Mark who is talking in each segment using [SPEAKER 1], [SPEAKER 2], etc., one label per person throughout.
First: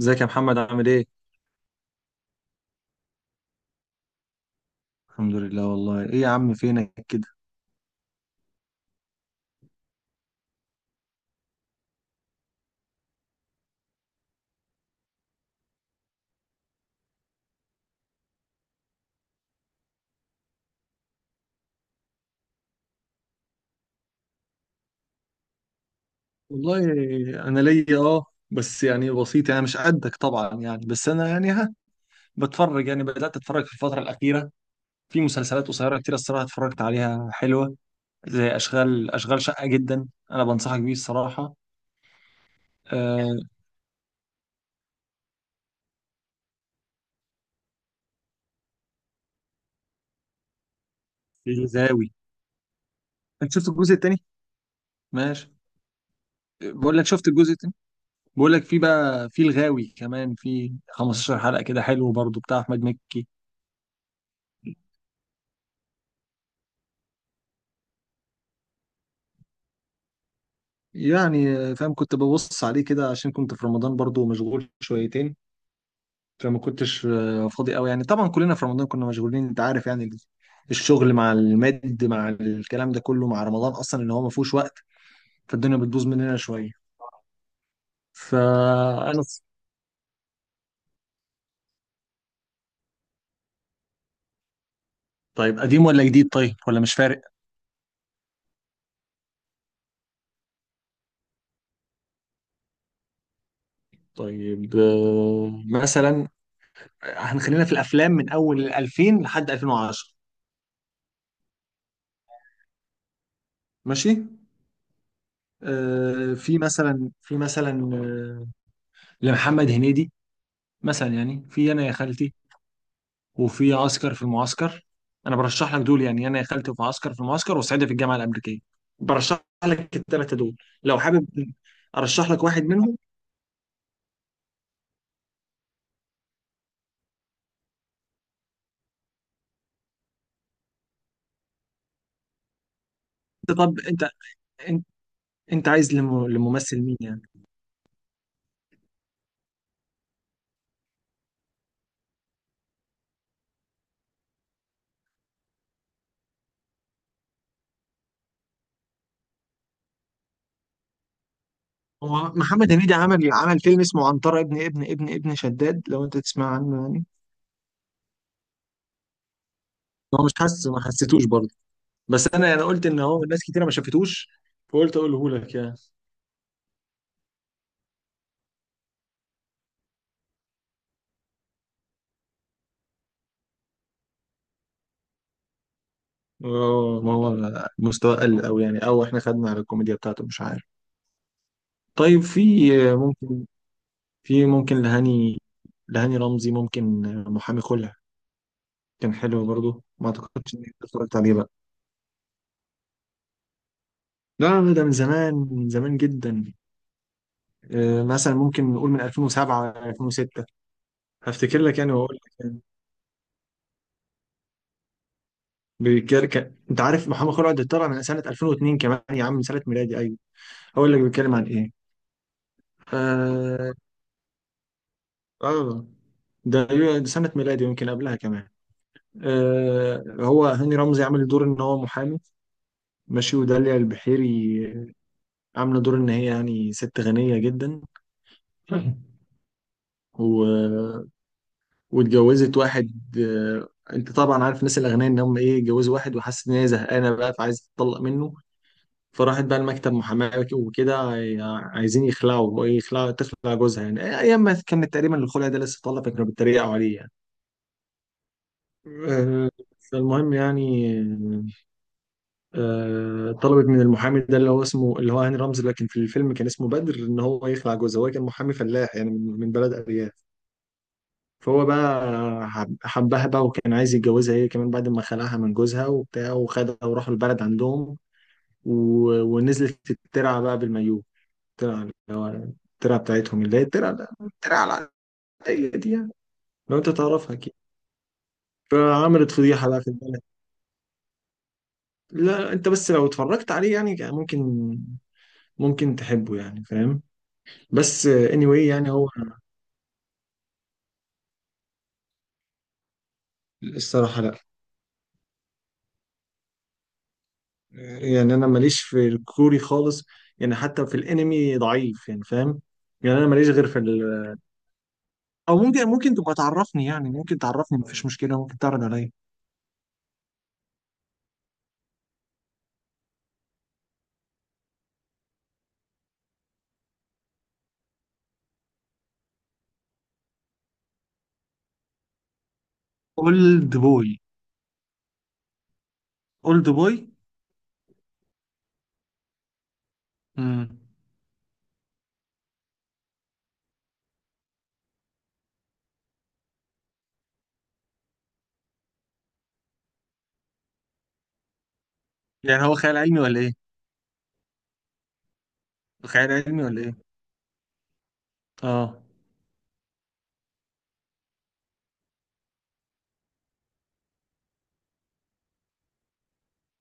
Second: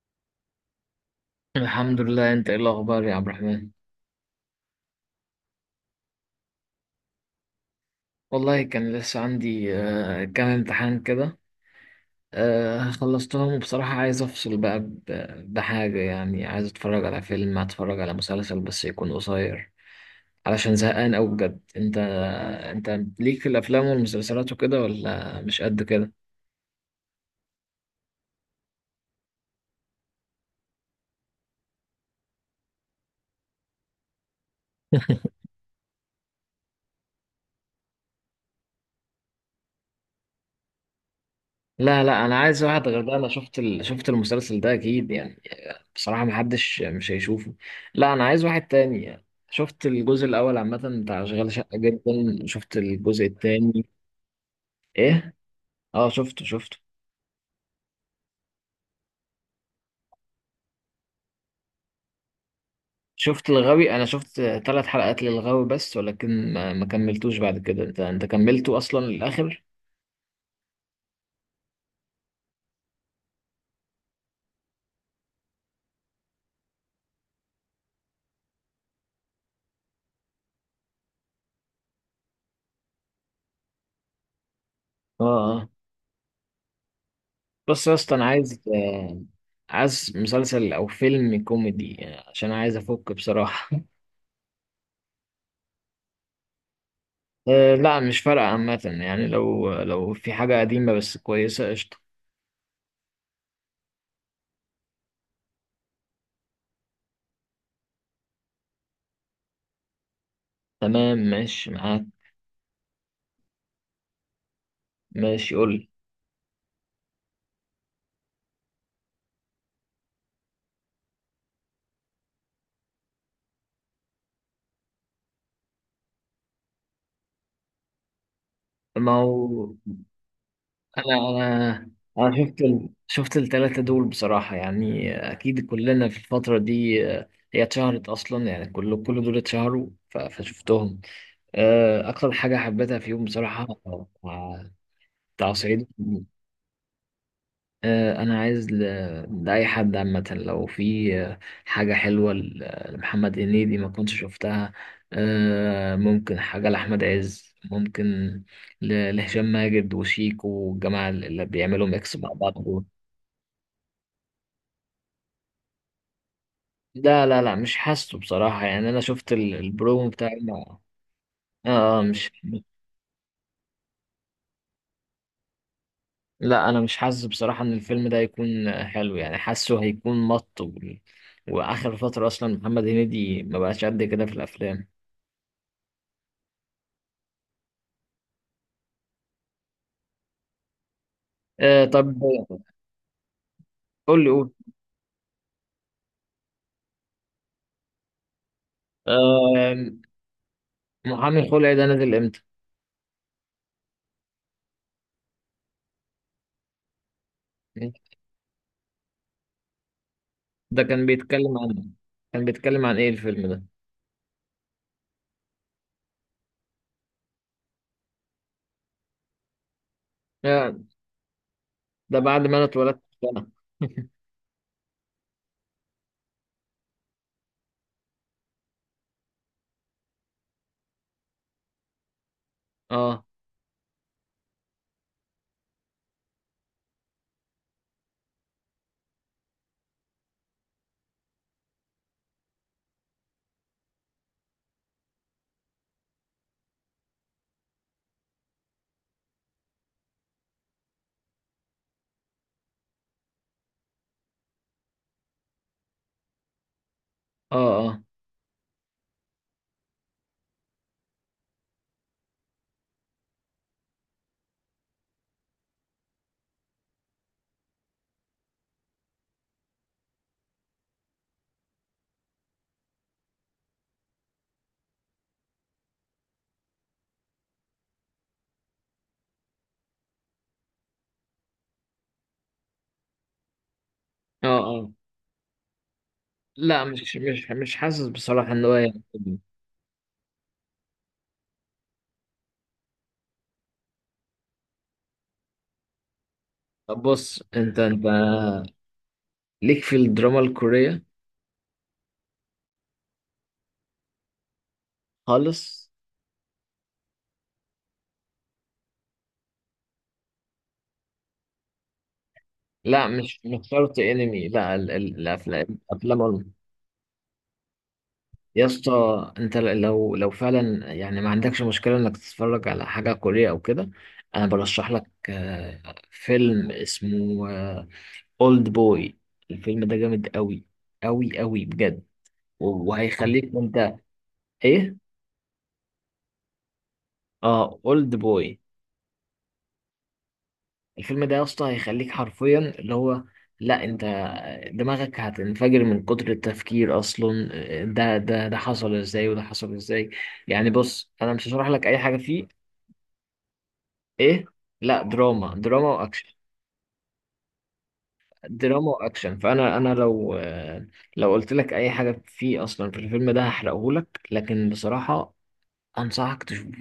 [SPEAKER 1] ازيك يا محمد، عامل ايه؟
[SPEAKER 2] الحمد لله، انت ايه الاخبار يا عبد الرحمن؟
[SPEAKER 1] الحمد لله. والله ايه يا عم، فينك كده.
[SPEAKER 2] والله كان لسه عندي كام امتحان كده. خلصتهم، وبصراحة عايز افصل بقى بحاجة، يعني عايز اتفرج على فيلم، اتفرج على مسلسل بس يكون قصير، علشان زهقان اوي بجد. انت انت ليك في الافلام والمسلسلات وكده ولا مش قد كده؟
[SPEAKER 1] والله، انا ليا بس يعني بسيط، يعني مش قدك طبعا، يعني بس انا يعني بتفرج. يعني بدات اتفرج في الفتره الاخيره في مسلسلات قصيره كتير، الصراحه اتفرجت عليها حلوه، زي اشغال شقه جدا. انا بنصحك بيه الصراحه.
[SPEAKER 2] لا، لا، انا عايز واحد غير ده. انا
[SPEAKER 1] آه.
[SPEAKER 2] شفت شفت المسلسل ده اكيد يعني. بصراحة محدش مش هيشوفه. لا، أنا عايز واحد تاني. شفت الجزء الأول عامة بتاع أشغال شقة
[SPEAKER 1] الغاوي.
[SPEAKER 2] جدا، شفت الجزء
[SPEAKER 1] انت شفت
[SPEAKER 2] التاني.
[SPEAKER 1] الجزء التاني؟
[SPEAKER 2] إيه؟
[SPEAKER 1] ماشي.
[SPEAKER 2] أه، شفته شفته.
[SPEAKER 1] بقول لك شفت الجزء التاني. بقول لك في بقى، في الغاوي كمان في 15 حلقه كده، حلو برضو، بتاع احمد مكي.
[SPEAKER 2] شفت الغاوي، أنا شفت ثلاث حلقات للغاوي بس، ولكن ما كملتوش. بعد كده أنت كملته أصلا للآخر؟
[SPEAKER 1] يعني فاهم، كنت ببص عليه كده عشان كنت في رمضان برضو مشغول شويتين، فما كنتش فاضي قوي. يعني طبعا كلنا في رمضان كنا مشغولين، انت عارف. يعني الشغل مع المد، مع الكلام ده كله مع رمضان، اصلا ان هو ما فيهوش وقت.
[SPEAKER 2] أه، أه.
[SPEAKER 1] فالدنيا بتبوظ مننا شويه.
[SPEAKER 2] بص يا اسطى، أنا عايز
[SPEAKER 1] فانا...
[SPEAKER 2] عايز مسلسل أو فيلم كوميدي، يعني عشان عايز أفك بصراحة.
[SPEAKER 1] طيب، قديم ولا جديد؟ طيب، ولا مش فارق.
[SPEAKER 2] أه، لا، مش فارقة عامة، يعني لو في حاجة قديمة بس كويسة قشطة.
[SPEAKER 1] طيب مثلا هنخلينا في الافلام من اول 2000 لحد 2010.
[SPEAKER 2] تمام ماشي معاك.
[SPEAKER 1] ماشي.
[SPEAKER 2] ماشي، قول لي.
[SPEAKER 1] آه، في مثلا في مثلا آه، لمحمد هنيدي مثلا، يعني في انا يا خالتي، وفي عسكر في المعسكر. انا برشح لك دول، يعني انا يا خالتي، وفي عسكر في المعسكر، وصعيدي في الجامعه الامريكيه.
[SPEAKER 2] ما
[SPEAKER 1] برشح
[SPEAKER 2] هو
[SPEAKER 1] لك الثلاثه دول، لو
[SPEAKER 2] انا
[SPEAKER 1] حابب
[SPEAKER 2] انا
[SPEAKER 1] ارشح
[SPEAKER 2] انا
[SPEAKER 1] لك
[SPEAKER 2] شفت
[SPEAKER 1] واحد منهم.
[SPEAKER 2] شفت الثلاثه دول بصراحه، يعني اكيد كلنا في الفتره دي هي اتشهرت اصلا، يعني كل دول اتشهروا فشفتهم. اكتر حاجه حبيتها فيهم
[SPEAKER 1] انت
[SPEAKER 2] بصراحه،
[SPEAKER 1] طب انت
[SPEAKER 2] آه،
[SPEAKER 1] انت,
[SPEAKER 2] بتاع
[SPEAKER 1] انت
[SPEAKER 2] صعيدي.
[SPEAKER 1] عايز لممثل مين يعني؟
[SPEAKER 2] انا عايز لاي حد عامه، لو في حاجه حلوه لمحمد هنيدي ما كنتش شفتها. ممكن حاجه لاحمد عز ممكن، لهشام ماجد وشيكو والجماعه اللي بيعملوا ميكس مع
[SPEAKER 1] هو
[SPEAKER 2] بعض
[SPEAKER 1] محمد
[SPEAKER 2] دول.
[SPEAKER 1] هنيدي عمل فيلم اسمه عنترة ابن شداد، لو انت تسمع عنه يعني.
[SPEAKER 2] لا، لا، لا، مش حاسه بصراحه، يعني انا شفت البرومو
[SPEAKER 1] هو
[SPEAKER 2] بتاع
[SPEAKER 1] مش حاسس،
[SPEAKER 2] اه
[SPEAKER 1] ما حسيتوش برضه، بس
[SPEAKER 2] مش.
[SPEAKER 1] انا يعني قلت ان هو ناس كتيره ما شافتوش، فقلت اقوله لك يعني.
[SPEAKER 2] لا، انا مش حاسس بصراحه ان الفيلم ده هيكون حلو، يعني حاسه هيكون مط واخر فتره اصلا محمد هنيدي ما بقاش قد كده في الافلام.
[SPEAKER 1] اه، ما هو مستوى قل أوي، يعني أو إحنا خدنا على الكوميديا بتاعته، مش عارف.
[SPEAKER 2] طب
[SPEAKER 1] طيب، في ممكن،
[SPEAKER 2] قول لي
[SPEAKER 1] في
[SPEAKER 2] قول
[SPEAKER 1] ممكن لهاني رمزي، ممكن محامي خلع. كان حلو برضه،
[SPEAKER 2] آه
[SPEAKER 1] ما أعتقدش إني اتفرجت عليه
[SPEAKER 2] محامي
[SPEAKER 1] بقى.
[SPEAKER 2] الخلع ده نزل امتى؟
[SPEAKER 1] لا لا، ده من زمان، من زمان جدا. مثلا ممكن نقول من 2007، 2006.
[SPEAKER 2] ده كان بيتكلم
[SPEAKER 1] هفتكر لك
[SPEAKER 2] عن،
[SPEAKER 1] يعني، وأقول لك
[SPEAKER 2] كان
[SPEAKER 1] يعني.
[SPEAKER 2] بيتكلم عن ايه الفيلم ده؟
[SPEAKER 1] بيتكلم أنت عارف، محمد خلع ده طلع من سنة 2002 كمان يا عم، من سنة ميلادي، أيوه.
[SPEAKER 2] آه.
[SPEAKER 1] هقول لك بيتكلم عن إيه.
[SPEAKER 2] ده بعد ما انا اتولدت بسنة.
[SPEAKER 1] آه. آه. ده ده سنة ميلادي، يمكن قبلها كمان. هو هاني رمزي عامل دور ان هو محامي.
[SPEAKER 2] اه،
[SPEAKER 1] ماشي. وداليا البحيري عامله دور ان هي يعني ست غنيه جدا، و... واتجوزت واحد. آه، انت طبعا عارف الناس الاغنياء ان هم ايه، اتجوزوا واحد وحست ان هي زهقانه بقى، فعايزه تطلق منه. فراحت بقى المكتب محاماه وكده، عايزين يخلعوا، تخلع جوزها يعني. ايام ما كانت تقريبا الخلع ده لسه طالع، فكانوا بيتريقوا عليه يعني.
[SPEAKER 2] اه. اه،
[SPEAKER 1] آه، فالمهم يعني، طلبت من المحامي ده اللي هو اسمه اللي هو هاني رمزي، لكن في الفيلم كان اسمه بدر، ان هو يخلع جوزها. هو كان محامي فلاح يعني، من بلد ارياف. فهو بقى حبها بقى، وكان عايز يتجوزها هي كمان بعد ما خلعها من جوزها وبتاع، وخدها وراحوا البلد عندهم، و... ونزلت الترعه بقى بالمايوه. الترعه اللي هو، الترعه بتاعتهم، اللي هي الترعه،
[SPEAKER 2] اه، اه.
[SPEAKER 1] العاديه دي يعني، لو
[SPEAKER 2] لا،
[SPEAKER 1] انت
[SPEAKER 2] مش
[SPEAKER 1] تعرفها
[SPEAKER 2] مش
[SPEAKER 1] كده.
[SPEAKER 2] مش حاسس بصراحة ان هو يعني
[SPEAKER 1] فعملت
[SPEAKER 2] فيلم.
[SPEAKER 1] فضيحه بقى في البلد. لا، انت بس لو اتفرجت عليه يعني ممكن، ممكن تحبه يعني،
[SPEAKER 2] طب
[SPEAKER 1] فاهم؟
[SPEAKER 2] بص، انت
[SPEAKER 1] بس anyway، يعني هو.
[SPEAKER 2] ليك في الدراما الكورية
[SPEAKER 1] الصراحة لا،
[SPEAKER 2] خالص؟
[SPEAKER 1] يعني أنا ماليش في الكوري خالص، يعني حتى في الأنمي ضعيف يعني، فاهم.
[SPEAKER 2] لا،
[SPEAKER 1] يعني أنا
[SPEAKER 2] مش
[SPEAKER 1] ماليش غير
[SPEAKER 2] مش
[SPEAKER 1] في
[SPEAKER 2] شرط
[SPEAKER 1] ال...
[SPEAKER 2] انمي، لا،
[SPEAKER 1] أو
[SPEAKER 2] الافلام
[SPEAKER 1] ممكن تبقى
[SPEAKER 2] افلام.
[SPEAKER 1] تعرفني يعني، ممكن تعرفني، مفيش مشكلة، ممكن
[SPEAKER 2] يا
[SPEAKER 1] تعرض عليا.
[SPEAKER 2] اسطى، انت لو فعلا يعني ما عندكش مشكله انك تتفرج على حاجه كوريه او كده، انا برشح لك فيلم اسمه اولد بوي. الفيلم ده جامد قوي، قوي، قوي بجد وهيخليك،
[SPEAKER 1] أولد
[SPEAKER 2] وانت
[SPEAKER 1] بوي.
[SPEAKER 2] ايه؟
[SPEAKER 1] أولد بوي.
[SPEAKER 2] اه، اولد بوي.
[SPEAKER 1] امم
[SPEAKER 2] الفيلم ده يا اسطى هيخليك حرفيا اللي هو، لا انت دماغك هتنفجر من كتر التفكير اصلا. ده حصل ازاي، وده حصل ازاي. يعني بص، انا مش هشرح لك اي حاجه فيه.
[SPEAKER 1] يعني هو خيال علمي ولا إيه؟
[SPEAKER 2] ايه؟ لا، دراما، دراما
[SPEAKER 1] خيال
[SPEAKER 2] واكشن.
[SPEAKER 1] علمي ولا إيه؟
[SPEAKER 2] دراما
[SPEAKER 1] آه.
[SPEAKER 2] واكشن. فانا لو لو قلت لك اي حاجه فيه اصلا في الفيلم ده هحرقه لك، لكن بصراحه انصحك تشوفه.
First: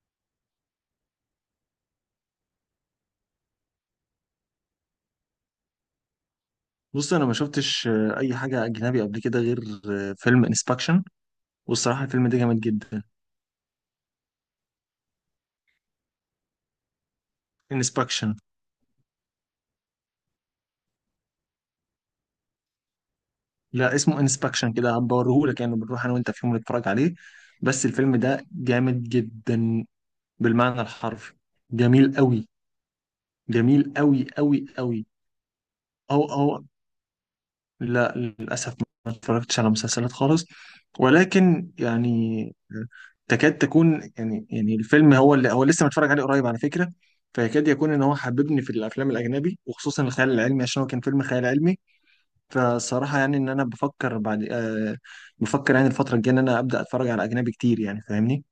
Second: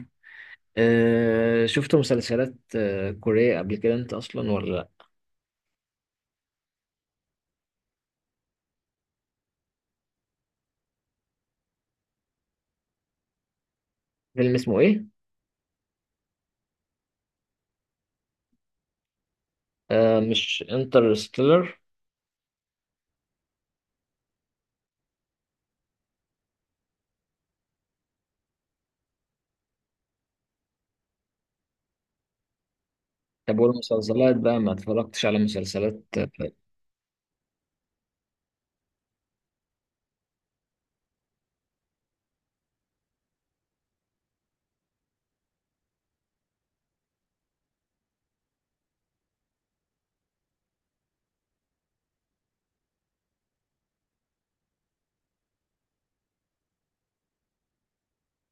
[SPEAKER 2] أه، شفت مسلسلات كوريه قبل كده انت اصلا ولا لا؟
[SPEAKER 1] بص، أنا ما شفتش أي حاجة أجنبي قبل كده غير فيلم انسبكشن، والصراحة الفيلم ده جامد جدا.
[SPEAKER 2] فيلم اسمه ايه؟
[SPEAKER 1] انسبكشن.
[SPEAKER 2] أه، مش انترستيلر؟
[SPEAKER 1] لا، اسمه انسبكشن كده، هبوريهولك يعني، بنروح انا وانت في يوم نتفرج عليه. بس الفيلم ده جامد جدا، بالمعنى الحرفي. جميل قوي.
[SPEAKER 2] طب
[SPEAKER 1] جميل قوي
[SPEAKER 2] والمسلسلات بقى
[SPEAKER 1] قوي
[SPEAKER 2] ما
[SPEAKER 1] قوي.
[SPEAKER 2] اتفرجتش على مسلسلات
[SPEAKER 1] او... او... لا، للاسف ما اتفرجتش على مسلسلات خالص، ولكن يعني تكاد تكون يعني، الفيلم هو اللي هو لسه متفرج عليه قريب على فكرة. فيكاد يكون ان هو حببني في الافلام الاجنبي، وخصوصا الخيال العلمي عشان هو كان فيلم خيال علمي. فصراحة يعني إن أنا بفكر بعد، بفكر يعني الفترة الجاية إن أنا أبدأ أتفرج على أجنبي كتير، يعني فاهمني.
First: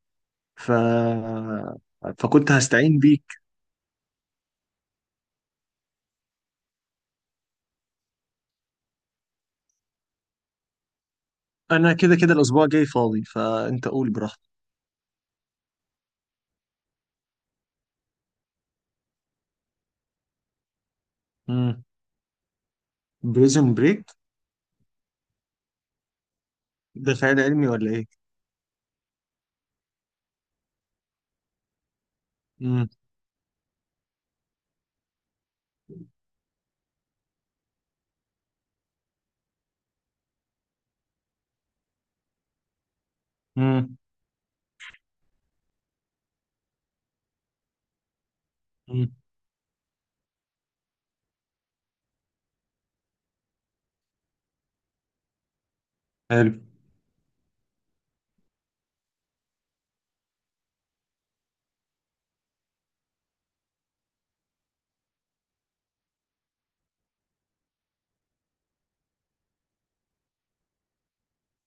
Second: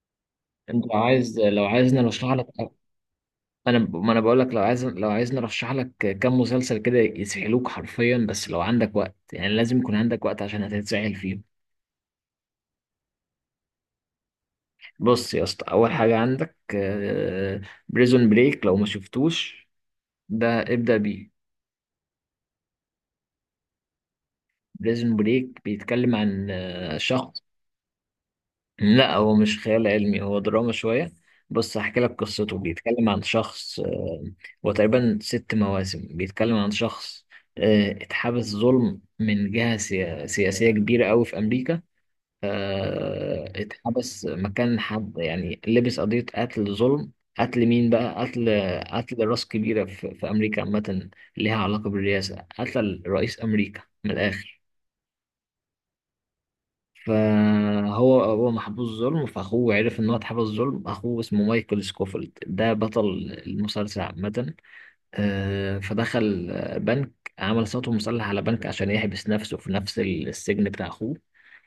[SPEAKER 1] ف...
[SPEAKER 2] انت لو عايزني أنا اشرح لك.
[SPEAKER 1] فكنت هستعين بيك.
[SPEAKER 2] انا ما بقول لك، لو عايزني ارشح لك كام مسلسل كده يسحلوك حرفيا، بس لو عندك وقت، يعني لازم يكون عندك وقت عشان هتتسحل فيهم.
[SPEAKER 1] أنا كده كده الأسبوع الجاي فاضي، فأنت قول براحتك.
[SPEAKER 2] بص يا اسطى، اول حاجه عندك بريزون بريك. لو ما شفتوش، ده ابدا بيه.
[SPEAKER 1] امم. بريزون بريك
[SPEAKER 2] بريزون بريك بيتكلم عن
[SPEAKER 1] ده خيال
[SPEAKER 2] شخص.
[SPEAKER 1] علمي ولا إيه؟
[SPEAKER 2] لا، هو مش خيال علمي، هو دراما شوية. بص، هحكي لك قصته.
[SPEAKER 1] امم.
[SPEAKER 2] بيتكلم عن شخص هو تقريبا ست مواسم. بيتكلم عن شخص اتحبس ظلم من جهة سياسية كبيرة أوي في أمريكا.
[SPEAKER 1] امم.
[SPEAKER 2] اتحبس مكان حد، يعني لبس قضية قتل ظلم. قتل مين بقى؟ قتل
[SPEAKER 1] امم.
[SPEAKER 2] قتل راس كبيرة في أمريكا عامة، ليها علاقة بالرئاسة، قتل رئيس أمريكا من الآخر.
[SPEAKER 1] حلو.
[SPEAKER 2] فهو محبوس ظلم، فاخوه عرف ان هو اتحبس ظلم. اخوه اسمه مايكل سكوفيلد، ده بطل المسلسل عامة. فدخل بنك، عمل صوته مسلح على بنك عشان يحبس نفسه في نفس السجن بتاع اخوه.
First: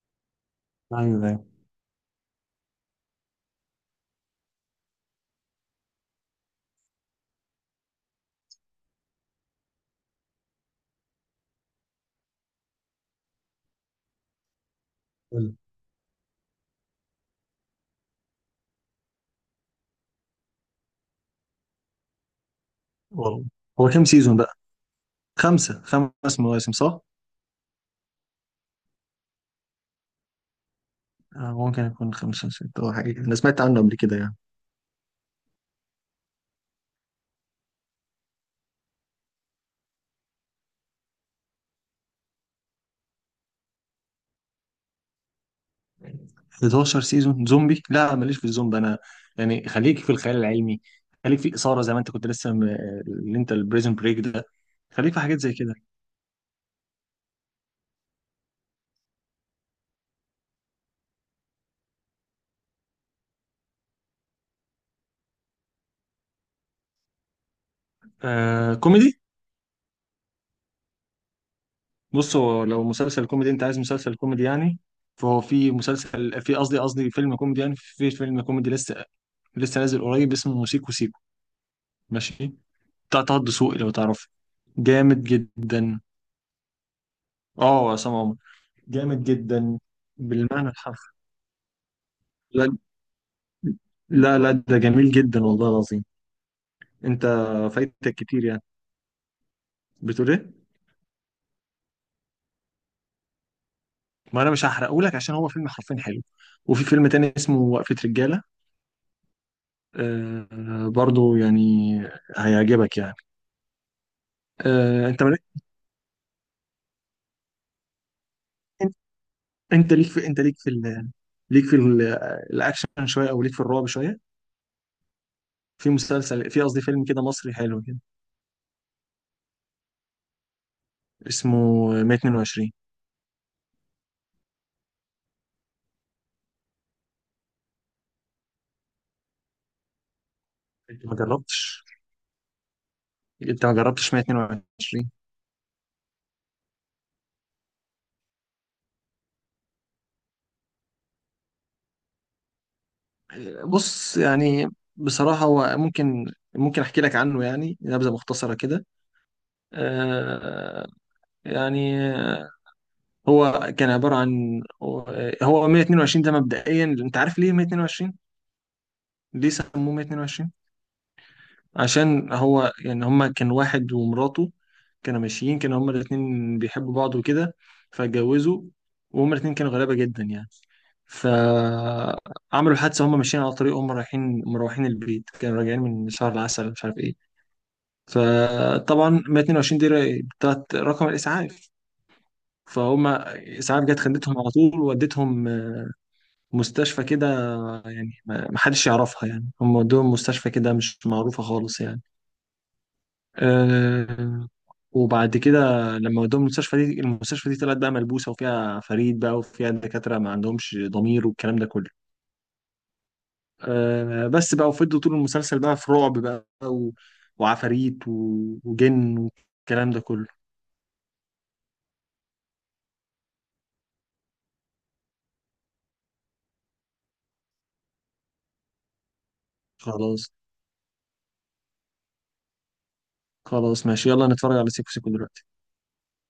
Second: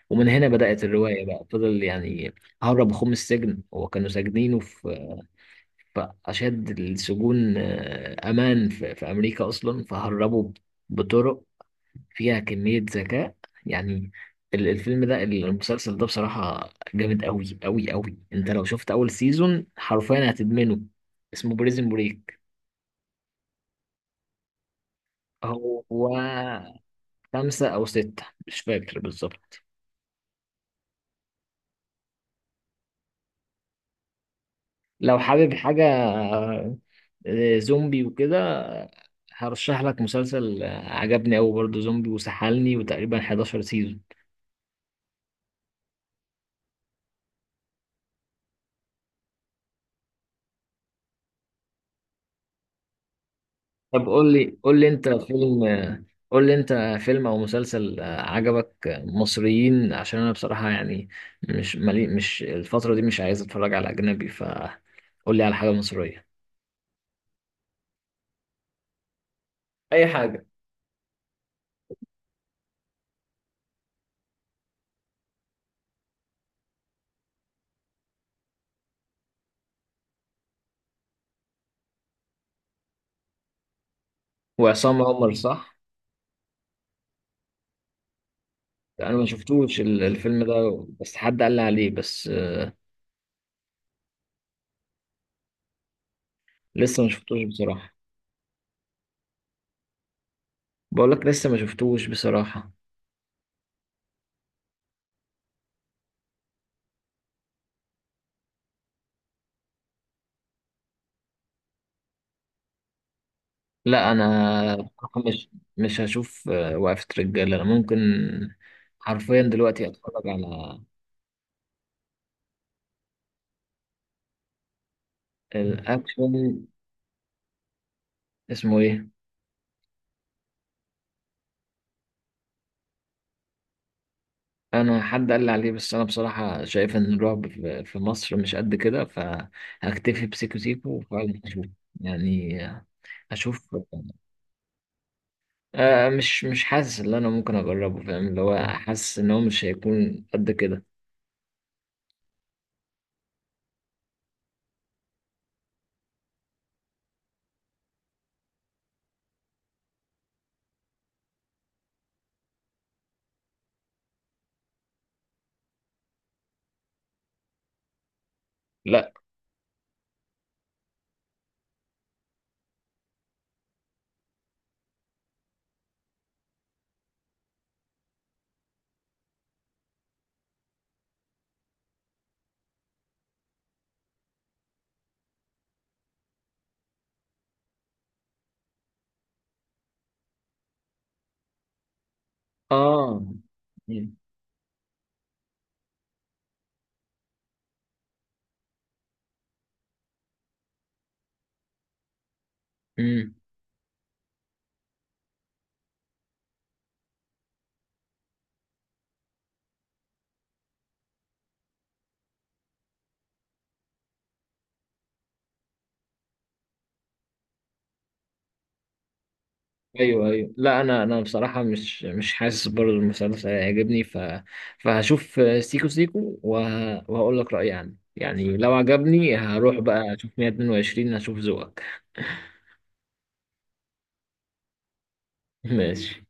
[SPEAKER 2] ومن هنا بدأت الرواية،
[SPEAKER 1] أيوه، أيوه.
[SPEAKER 2] بقى فضل يعني هرب اخوه من السجن. هو كانوا ساجنينه في أشد السجون أمان في أمريكا أصلا، فهربوا بطرق فيها كمية ذكاء. يعني ال- الفيلم ده
[SPEAKER 1] حلو.
[SPEAKER 2] المسلسل ده بصراحة جامد أوي، أوي، أوي. أنت لو شفت أول سيزون حرفيا هتدمنه. اسمه بريزن بريك.
[SPEAKER 1] والله. هو كام سيزون بقى؟ خمسة،
[SPEAKER 2] هو
[SPEAKER 1] خمس مواسم، صح؟
[SPEAKER 2] خمسة أو ستة، مش فاكر بالظبط.
[SPEAKER 1] آه، ممكن يكون خمسة ستة أو حاجة، أنا سمعت عنه قبل كده يعني.
[SPEAKER 2] لو حابب حاجة زومبي وكده، هرشح لك مسلسل عجبني أوي برضه زومبي وسحلني، وتقريبا 11 سيزون.
[SPEAKER 1] 11 سيزون زومبي؟ لا، ماليش في الزومبي انا. يعني خليك في الخيال العلمي، خليك في الاثاره زي ما انت كنت لسه اللي انت البريزن
[SPEAKER 2] طب
[SPEAKER 1] بريك
[SPEAKER 2] قول
[SPEAKER 1] ده.
[SPEAKER 2] لي قول لي أنت
[SPEAKER 1] خليك في حاجات زي
[SPEAKER 2] فيلم،
[SPEAKER 1] كده.
[SPEAKER 2] قول لي انت فيلم او مسلسل عجبك مصريين، عشان انا بصراحة يعني مش الفترة دي مش عايز اتفرج على اجنبي، فقول لي على حاجة مصرية.
[SPEAKER 1] آه، كوميدي.
[SPEAKER 2] اي حاجه.
[SPEAKER 1] بص، هو لو مسلسل كوميدي انت عايز، مسلسل كوميدي يعني، فهو في مسلسل، في قصدي فيلم كوميدي يعني، في فيلم كوميدي لسه، نازل قريب اسمه سيكو سيكو. ماشي. بتاع طه دسوقي لو تعرفه.
[SPEAKER 2] وعصام
[SPEAKER 1] جامد
[SPEAKER 2] عمر، صح؟
[SPEAKER 1] جدا. اه، عصام عمر.
[SPEAKER 2] انا
[SPEAKER 1] جامد
[SPEAKER 2] ما
[SPEAKER 1] جدا،
[SPEAKER 2] شفتوش الفيلم
[SPEAKER 1] بالمعنى
[SPEAKER 2] ده،
[SPEAKER 1] الحرفي.
[SPEAKER 2] بس حد قال لي عليه، بس
[SPEAKER 1] لا. لا لا، ده جميل جدا والله العظيم.
[SPEAKER 2] لسه ما
[SPEAKER 1] انت
[SPEAKER 2] شفتوش بصراحة.
[SPEAKER 1] فايتك كتير يعني. بتقول ايه؟
[SPEAKER 2] بقول لك لسه ما شفتوش بصراحة.
[SPEAKER 1] ما انا مش هحرقه لك عشان هو فيلم حرفيا حلو. وفي فيلم تاني اسمه وقفة رجالة، برضو يعني هيعجبك يعني.
[SPEAKER 2] لا، انا
[SPEAKER 1] آه،
[SPEAKER 2] بصراحة
[SPEAKER 1] انت مالك؟
[SPEAKER 2] مش، مش هشوف وقفة رجالة. انا ممكن
[SPEAKER 1] انت.
[SPEAKER 2] حرفيا دلوقتي اتفرج
[SPEAKER 1] انت
[SPEAKER 2] على
[SPEAKER 1] ليك في ال... ليك في ال... الاكشن شوية، او ليك في الرعب شوية. في مسلسل، في
[SPEAKER 2] الاكشن.
[SPEAKER 1] قصدي فيلم كده مصري حلو كده،
[SPEAKER 2] اسمه ايه؟
[SPEAKER 1] اسمه 122.
[SPEAKER 2] انا حد قال لي عليه، بس انا بصراحه شايف ان الرعب في مصر مش قد كده، فهكتفي بسيكو سيكو
[SPEAKER 1] انت ما
[SPEAKER 2] وفعلا هشوف،
[SPEAKER 1] جربتش،
[SPEAKER 2] يعني هشوف.
[SPEAKER 1] 122.
[SPEAKER 2] مش حاسس ان انا ممكن اجربه، فاهم؟ اللي هو حاسس ان هو مش هيكون قد كده.
[SPEAKER 1] بص يعني، بصراحة هو ممكن، ممكن أحكي لك عنه يعني، نبذة مختصرة كده. آه، يعني هو كان عبارة عن. هو 122 ده مبدئيا، أنت عارف ليه 122؟
[SPEAKER 2] لا.
[SPEAKER 1] ليه سموه 122؟ عشان هو يعني، هما كان واحد ومراته، كانوا ماشيين، كانوا هما الاتنين بيحبوا بعض وكده، فاتجوزوا، وهما الاتنين كانوا غلابة جدا يعني. فعملوا حادثة، هما ماشيين على طريق، هما رايحين مروحين البيت، كانوا راجعين من شهر العسل، مش عارف إيه. فطبعا 122 دي بتاعت رقم الاسعاف، فهم
[SPEAKER 2] اه.
[SPEAKER 1] اسعاف جت خدتهم على طول وودتهم مستشفى كده. يعني ما حدش يعرفها يعني، هم ودوهم مستشفى كده مش معروفه خالص يعني.
[SPEAKER 2] امم.
[SPEAKER 1] أه. وبعد كده لما ودوهم المستشفى دي، المستشفى دي طلعت بقى ملبوسه، وفيها فريد بقى، وفيها دكاتره ما عندهمش ضمير والكلام ده كله. أه، بس بقى. وفضلوا طول المسلسل بقى في رعب بقى، و... وعفاريت و... وجن والكلام ده
[SPEAKER 2] ايوه،
[SPEAKER 1] كله.
[SPEAKER 2] ايوه، لا، انا بصراحه مش حاسس برضه المسلسل هيعجبني. ف فهشوف سيكو سيكو وهقول لك رايي عنه، يعني لو عجبني هروح بقى
[SPEAKER 1] خلاص.
[SPEAKER 2] اشوف 122، هشوف ذوقك.
[SPEAKER 1] خلاص، ماشي، يلا نتفرج على سيكو سيكو دلوقتي.
[SPEAKER 2] ماشي.